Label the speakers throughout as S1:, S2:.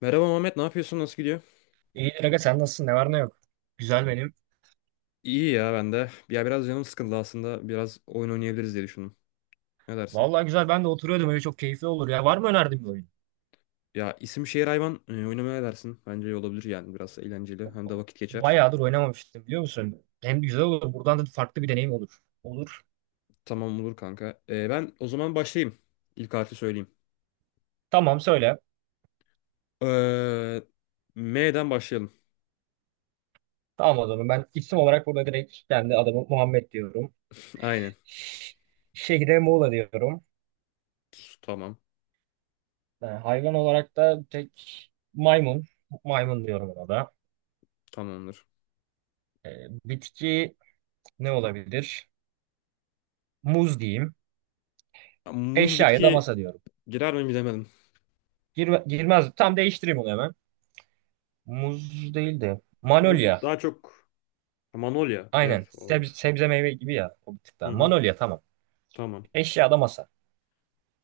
S1: Merhaba Muhammed, ne yapıyorsun? Nasıl gidiyor?
S2: İyidir aga sen nasılsın? Ne var ne yok. Güzel benim.
S1: İyi ya ben de. Ya biraz canım sıkıldı aslında. Biraz oyun oynayabiliriz diye düşündüm. Ne dersin?
S2: Vallahi güzel ben de oturuyordum öyle çok keyifli olur ya. Var mı önerdiğin bir oyun?
S1: Ya isim şehir hayvan oynamaya ne dersin? Bence iyi olabilir yani biraz eğlenceli. Hem de vakit geçer.
S2: Bayağıdır oynamamıştım biliyor musun? Hem güzel olur buradan da farklı bir deneyim olur. Olur.
S1: Tamam olur kanka. Ben o zaman başlayayım. İlk harfi söyleyeyim.
S2: Tamam söyle.
S1: Ee, M'den başlayalım.
S2: Tamam o zaman ben isim olarak burada direkt kendi adamı Muhammed diyorum.
S1: Aynen.
S2: Ş- Şehre Muğla diyorum.
S1: Tamam.
S2: Hayvan olarak da tek maymun. Maymun diyorum ona da.
S1: Tamamdır.
S2: Ee, bitki ne olabilir? Muz diyeyim.
S1: Ya, muz
S2: Eşyaya da
S1: bitki
S2: masa diyorum.
S1: girer mi bilemedim.
S2: Girmez. Tam değiştireyim onu hemen. Muz değil de
S1: Muz
S2: Manolya.
S1: daha çok Manolya.
S2: Aynen.
S1: Evet
S2: Sebze,
S1: olabilir.
S2: sebze meyve gibi ya. O bir tık
S1: Hı
S2: daha.
S1: hı.
S2: Manolya tamam.
S1: Tamam.
S2: Eşyada masa.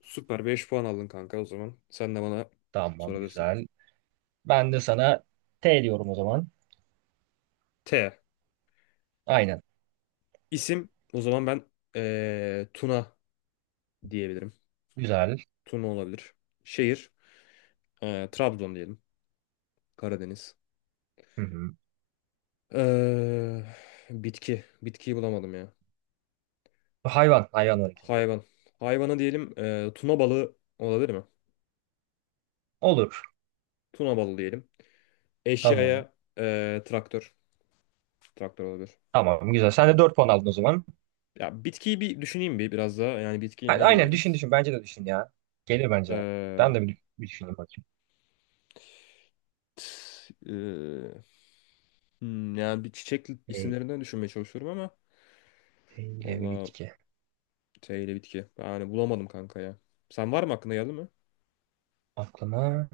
S1: Süper, 5 puan aldın kanka o zaman. Sen de bana
S2: Tamam
S1: sorabilirsin.
S2: güzel. Ben de sana T diyorum o zaman.
S1: T.
S2: Aynen.
S1: İsim o zaman ben Tuna diyebilirim.
S2: Güzel.
S1: Tuna olabilir. Şehir Trabzon diyelim. Karadeniz.
S2: Hı hı.
S1: Eee, bitki. Bitkiyi bulamadım ya.
S2: Hayvan. Hayvan var ikinci.
S1: Hayvan. Hayvana diyelim tuna balığı olabilir mi?
S2: Olur.
S1: Tuna balığı diyelim.
S2: Tamam.
S1: Eşyaya traktör. Traktör olabilir.
S2: Tamam güzel. Sen de 4 puan aldın o zaman.
S1: Ya bitkiyi bir düşüneyim biraz daha. Yani bitki ne
S2: Aynen düşün
S1: diyebiliriz?
S2: düşün. Bence de düşün ya. Gelir bence. Ben
S1: Eee,
S2: de bir düşüneyim bakayım.
S1: t- eee, Hmm, yani bir çiçek
S2: E,
S1: isimlerinden düşünmeye çalışıyorum ama
S2: eyle bir
S1: valla
S2: bitki.
S1: T ile bitki. Yani bulamadım kanka ya. Sen var mı aklına geldi mi?
S2: Aklıma.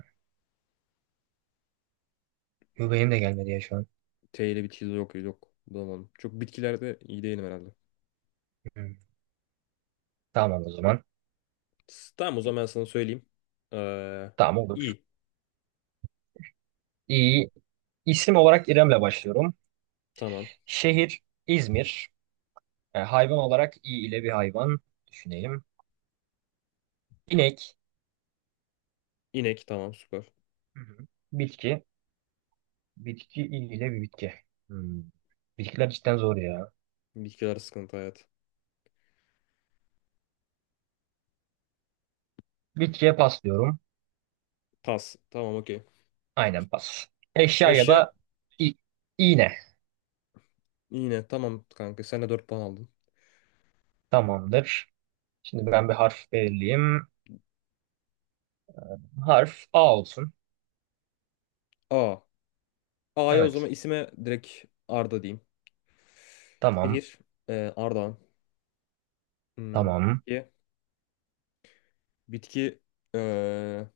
S2: Yo, benim de gelmedi ya şu an.
S1: T ile bitki yok, yok bulamadım. Çok bitkilerde iyi değilim herhalde.
S2: Hı. Tamam o zaman.
S1: Tamam o zaman ben sana söyleyeyim. Ee,
S2: Tamam olur.
S1: İ.
S2: İyi. İsim olarak İrem'le başlıyorum.
S1: Tamam.
S2: Şehir İzmir. E, hayvan olarak i ile bir hayvan düşünelim. İnek.
S1: İnek. Tamam süper.
S2: Hı hı. Bitki. Bitki i ile bir bitki. Hmm. Bitkiler cidden zor ya.
S1: Bitkiler sıkıntı hayat.
S2: Bitkiye pas diyorum.
S1: Pas. Tamam okey.
S2: Aynen pas. Eşya ya
S1: Eşya.
S2: da i- iğne.
S1: Yine tamam kanka. Sen de 4 puan aldın.
S2: Tamamdır. Şimdi ben bir harf belirleyeyim. Harf A olsun.
S1: A. A'ya o
S2: Evet.
S1: zaman isime direkt Arda diyeyim.
S2: Tamam.
S1: Şehir. Ardahan. Hmm,
S2: Tamam.
S1: bitki. Bitki eee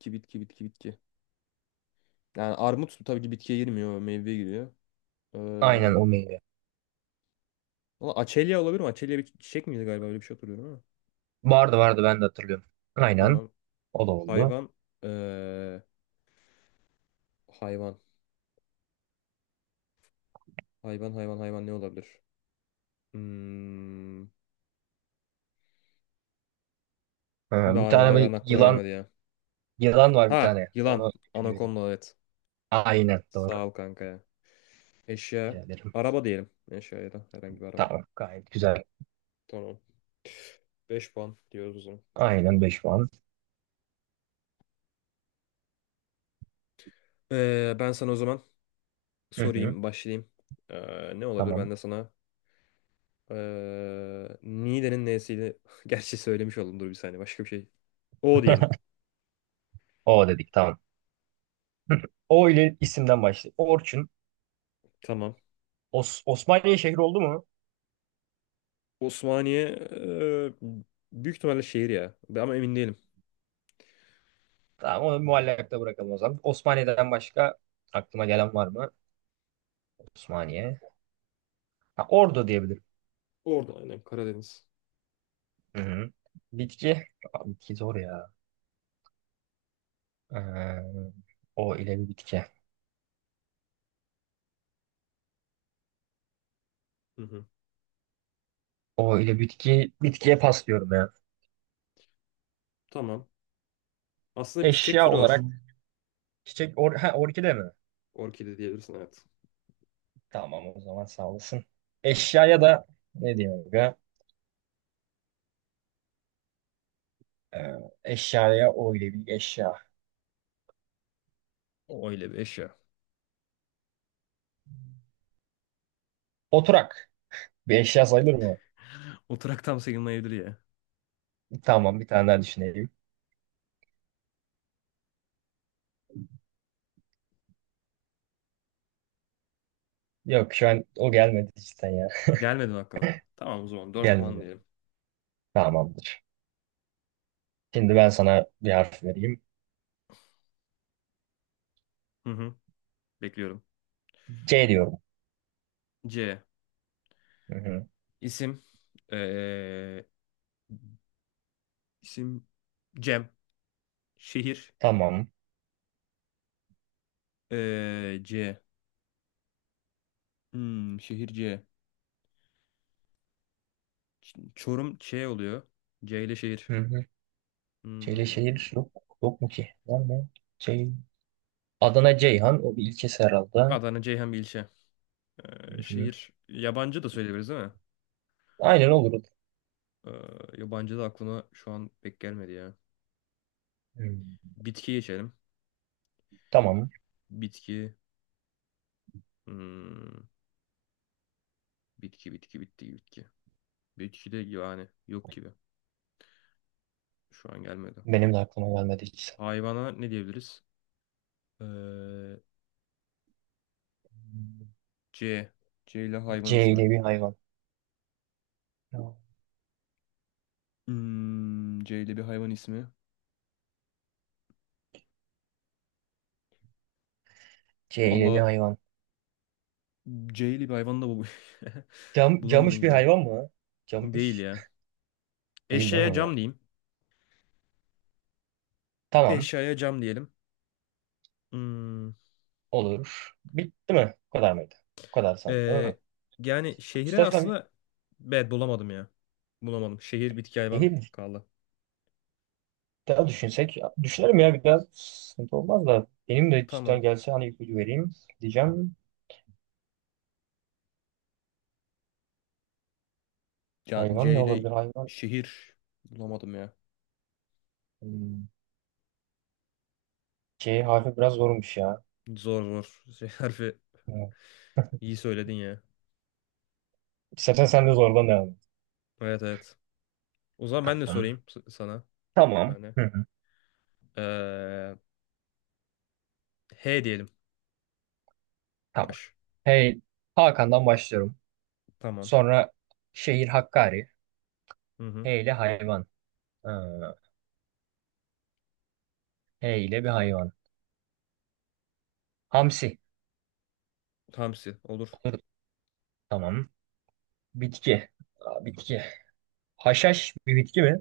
S1: ki bitki bitki. Yani armut tabii ki bitkiye girmiyor, meyveye giriyor.
S2: Aynen
S1: Eee
S2: o meyve.
S1: valla açelya olabilir mi? Açelya bir çiçek miydi galiba? Öyle bir şey hatırlıyorum ama.
S2: Vardı vardı ben de hatırlıyorum. Aynen.
S1: Tamam.
S2: O da oldu.
S1: Hayvan eee, hayvan. Hayvan ne olabilir? Hmm.
S2: Ha, bir
S1: Daha
S2: tane
S1: hayvan
S2: bir
S1: aklıma
S2: yılan
S1: gelmedi ya.
S2: yılan var bir
S1: Ha,
S2: tane.
S1: yılan.
S2: Onu vereyim.
S1: Anakonda evet.
S2: Aynen doğru.
S1: Sağ ol kanka ya.
S2: Rica
S1: Eşya.
S2: ederim.
S1: Araba diyelim. Eşya ya da herhangi bir araba.
S2: Tamam gayet güzel.
S1: Tamam. 5 puan diyoruz o zaman.
S2: Aynen 5 puan.
S1: Ben sana o zaman
S2: Hı hı.
S1: sorayım, başlayayım. Ne olabilir? Ben
S2: Tamam.
S1: de sana Niğde'nin N'siydi. Gerçi söylemiş oldum. Dur bir saniye. Başka bir şey. O diyelim.
S2: O dedik tamam. Hı. O ile isimden başlayalım. Orçun.
S1: Tamam.
S2: Osmaniye şehri oldu mu?
S1: Osmaniye ee, büyük ihtimalle şehir ya. Ama emin değilim.
S2: Tamam onu muallakta bırakalım o zaman. Osmaniye'den başka aklıma gelen var mı? Osmaniye. Ha, Ordu diyebilirim.
S1: Orada aynen. Karadeniz.
S2: Hı hı. Bitki. Aa, bitki zor ya. Ee, o ile bir bitki.
S1: Hı hı.
S2: O ile bitki. Bitkiye pas diyorum ya.
S1: Tamam. Aslında bir çiçek
S2: Eşya
S1: türü var.
S2: olarak çiçek or ha, orkide mi?
S1: Orkide diyebilirsin evet.
S2: Tamam o zaman sağ olasın. Eşyaya da ne diyeyim aga? Ee, eşyaya öyle bir eşya.
S1: O öyle bir eşya.
S2: Oturak. Bir eşya sayılır mı?
S1: Oturak tam sayılmayabilir ya.
S2: Tamam bir tane daha düşünelim. Yok şu an o gelmedi cidden ya.
S1: Gelmedi mi? Tamam o zaman 4 puan
S2: Gelmedi.
S1: diyelim.
S2: Tamamdır. Şimdi ben sana bir harf vereyim.
S1: Hı hı. Bekliyorum.
S2: C diyorum.
S1: C.
S2: Hı hı.
S1: İsim. Ee, İsim Cem. Şehir
S2: Tamam.
S1: C. Hmm, şehir C. Çorum Ç oluyor. C ile şehir.
S2: Hı hı. C ile
S1: Hmm,
S2: şehir yok. Yok mu ki? Var mı? C. Adana Ceyhan. O bir ilçesi herhalde.
S1: Adana Ceyhan bir ilçe.
S2: Hı hı.
S1: Şehir yabancı da söyleyebiliriz değil mi?
S2: Aynen olur.
S1: Eee, yabancı da aklıma şu an pek gelmedi ya.
S2: Hı.
S1: Bitki geçelim.
S2: Tamam.
S1: Bitki. Hmm, bitki. Bitki de yani yok gibi. Şu an gelmedi.
S2: Benim de aklıma gelmedi hiç.
S1: Hayvana ne diyebiliriz? Eee, C. C ile hayvan
S2: C
S1: ismi.
S2: ile bir hayvan. Tamam.
S1: Hmm, C ile bir hayvan ismi.
S2: C'yle bir
S1: Valla
S2: hayvan.
S1: C'li bir hayvan da bu.
S2: Cam,
S1: Bulamadım
S2: camış bir
S1: gibi.
S2: hayvan mı?
S1: Değil
S2: Camış
S1: ya.
S2: değil değil
S1: Eşeğe
S2: mi o?
S1: cam diyeyim.
S2: Tamam.
S1: Eşyaya cam diyelim. Hmm,
S2: Olur. Bitti mi? Bu kadar mıydı? Bu kadar sandım değil mi?
S1: ee, yani şehre
S2: İstersen bir
S1: aslında evet bulamadım ya. Bulamadım. Şehir bitki hayvan
S2: şehir
S1: kaldı.
S2: daha düşünsek. Düşünelim ya biraz sıkıntı olmaz da. Benim de
S1: Tamam.
S2: cidden gelse hani ipucu vereyim diyeceğim.
S1: Yani
S2: Hayvan
S1: C
S2: ne
S1: ile
S2: olabilir hayvan?
S1: şehir bulamadım ya.
S2: Hmm, C harfi biraz zormuş ya.
S1: Zor, zor. Şey, harfi
S2: Evet.
S1: iyi söyledin ya.
S2: İstersen sen de zorlan devam et.
S1: Evet. O zaman ben de
S2: Tamam.
S1: sorayım sana.
S2: Tamam.
S1: Yani.
S2: Hı hı.
S1: Ee, H diyelim.
S2: Tamam.
S1: H.
S2: Hey, Hakan'dan başlıyorum.
S1: Tamam.
S2: Sonra şehir Hakkari.
S1: Hı hı.
S2: Hey ile hayvan. Ee, H ile bir hayvan. Hamsi.
S1: Hamsi olur.
S2: Olur. Tamam. Bitki. Aa, bitki. Haşhaş bir bitki mi?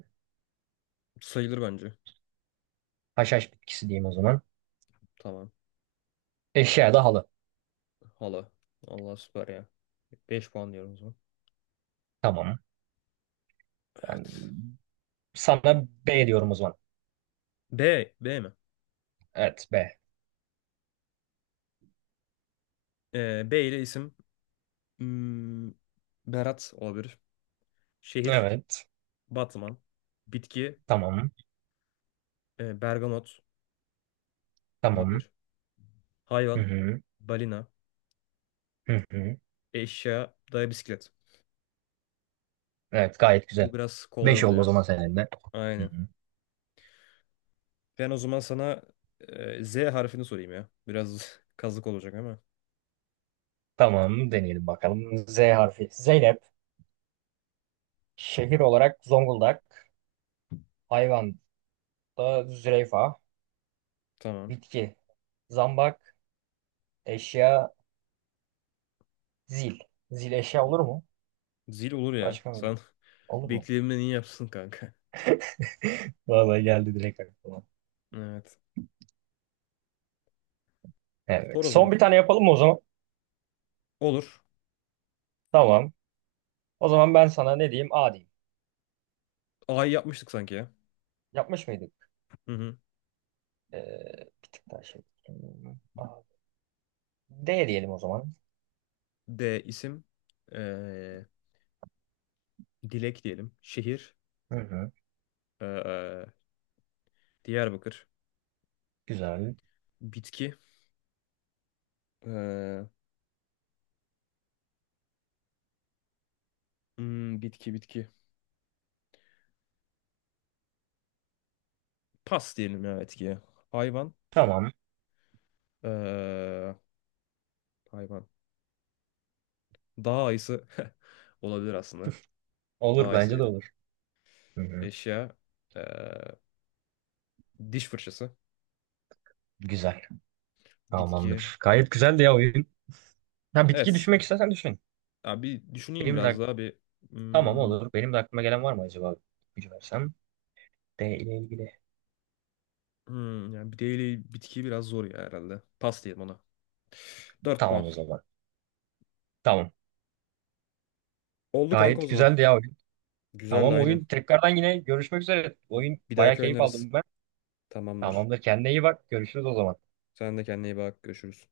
S1: Sayılır bence.
S2: Haşhaş bitkisi diyeyim o zaman.
S1: Tamam.
S2: Eşya da halı.
S1: Hala. Allah süper ya. 5 puan diyorum o zaman.
S2: Tamam.
S1: Evet.
S2: Ben sana B diyorum o zaman.
S1: B. B mi?
S2: Evet B.
S1: B ile isim. Hmm, Berat olabilir. Şehir.
S2: Evet.
S1: Batman. Bitki.
S2: Tamam.
S1: Bergamot
S2: Tamam.
S1: olabilir.
S2: Hı
S1: Hayvan.
S2: hı.
S1: Balina.
S2: Hı hı.
S1: Eşya. Daya bisiklet.
S2: Evet gayet güzel.
S1: Bu biraz kolay
S2: 5
S1: oldu
S2: oldu o
S1: ya.
S2: zaman senin de. Hı
S1: Aynen.
S2: hı.
S1: Ben o zaman sana Z harfini sorayım ya. Biraz kazık olacak ama.
S2: Tamam deneyelim bakalım. Z harfi. Zeynep. Şehir olarak Zonguldak. Hayvan da zürafa.
S1: Tamam.
S2: Bitki. Zambak. Eşya zil. Zil eşya olur mu?
S1: Zil olur ya.
S2: Başka mı?
S1: Sen
S2: Olur mu?
S1: bekleyimden iyi yapsın kanka.
S2: Vallahi geldi direkt aklıma.
S1: Evet. Sor
S2: Evet.
S1: o zaman.
S2: Son bir tane yapalım mı o zaman?
S1: Olur.
S2: Tamam. O zaman ben sana ne diyeyim? A diyeyim.
S1: A'yı yapmıştık sanki ya.
S2: Yapmış mıydık?
S1: Hı hı.
S2: Ee, bir tık daha şey. A. D diyelim o zaman.
S1: D isim. Ee, Dilek diyelim. Şehir.
S2: Hı hı.
S1: Ee, Diyarbakır.
S2: Güzel.
S1: Bitki. Ee, bitki. Pas diyelim ya bitkiye. Hayvan.
S2: Tamam.
S1: Ee, hayvan. Dağ ayısı. Olabilir aslında. Dağ
S2: Olur
S1: ayısı
S2: bence de
S1: diyelim.
S2: olur. Hı hı.
S1: Eşya. Ee, diş fırçası.
S2: Güzel.
S1: Bitki.
S2: Tamamdır. Gayet güzeldi ya oyun. Ha, bitki
S1: Evet.
S2: düşünmek istersen düşün.
S1: Abi düşüneyim
S2: Benim de
S1: biraz
S2: ak-
S1: daha bir.
S2: tamam
S1: Hmm,
S2: olur. Benim de aklıma gelen var mı acaba? Gücü versem. D ile ilgili.
S1: Yani bir değil bitki biraz zor ya herhalde. Pas diyelim ona. 4
S2: Tamam
S1: puan.
S2: o zaman. Tamam.
S1: Oldu kanka o
S2: Gayet
S1: zaman.
S2: güzeldi ya oyun.
S1: Güzeldi
S2: Tamam
S1: aynen.
S2: oyun. Tekrardan yine görüşmek üzere. Oyun
S1: Bir
S2: bayağı
S1: dahaki
S2: keyif
S1: oynarız.
S2: aldım ben.
S1: Tamamdır.
S2: Tamamdır. Kendine iyi bak. Görüşürüz o zaman.
S1: Sen de kendine iyi bak. Görüşürüz.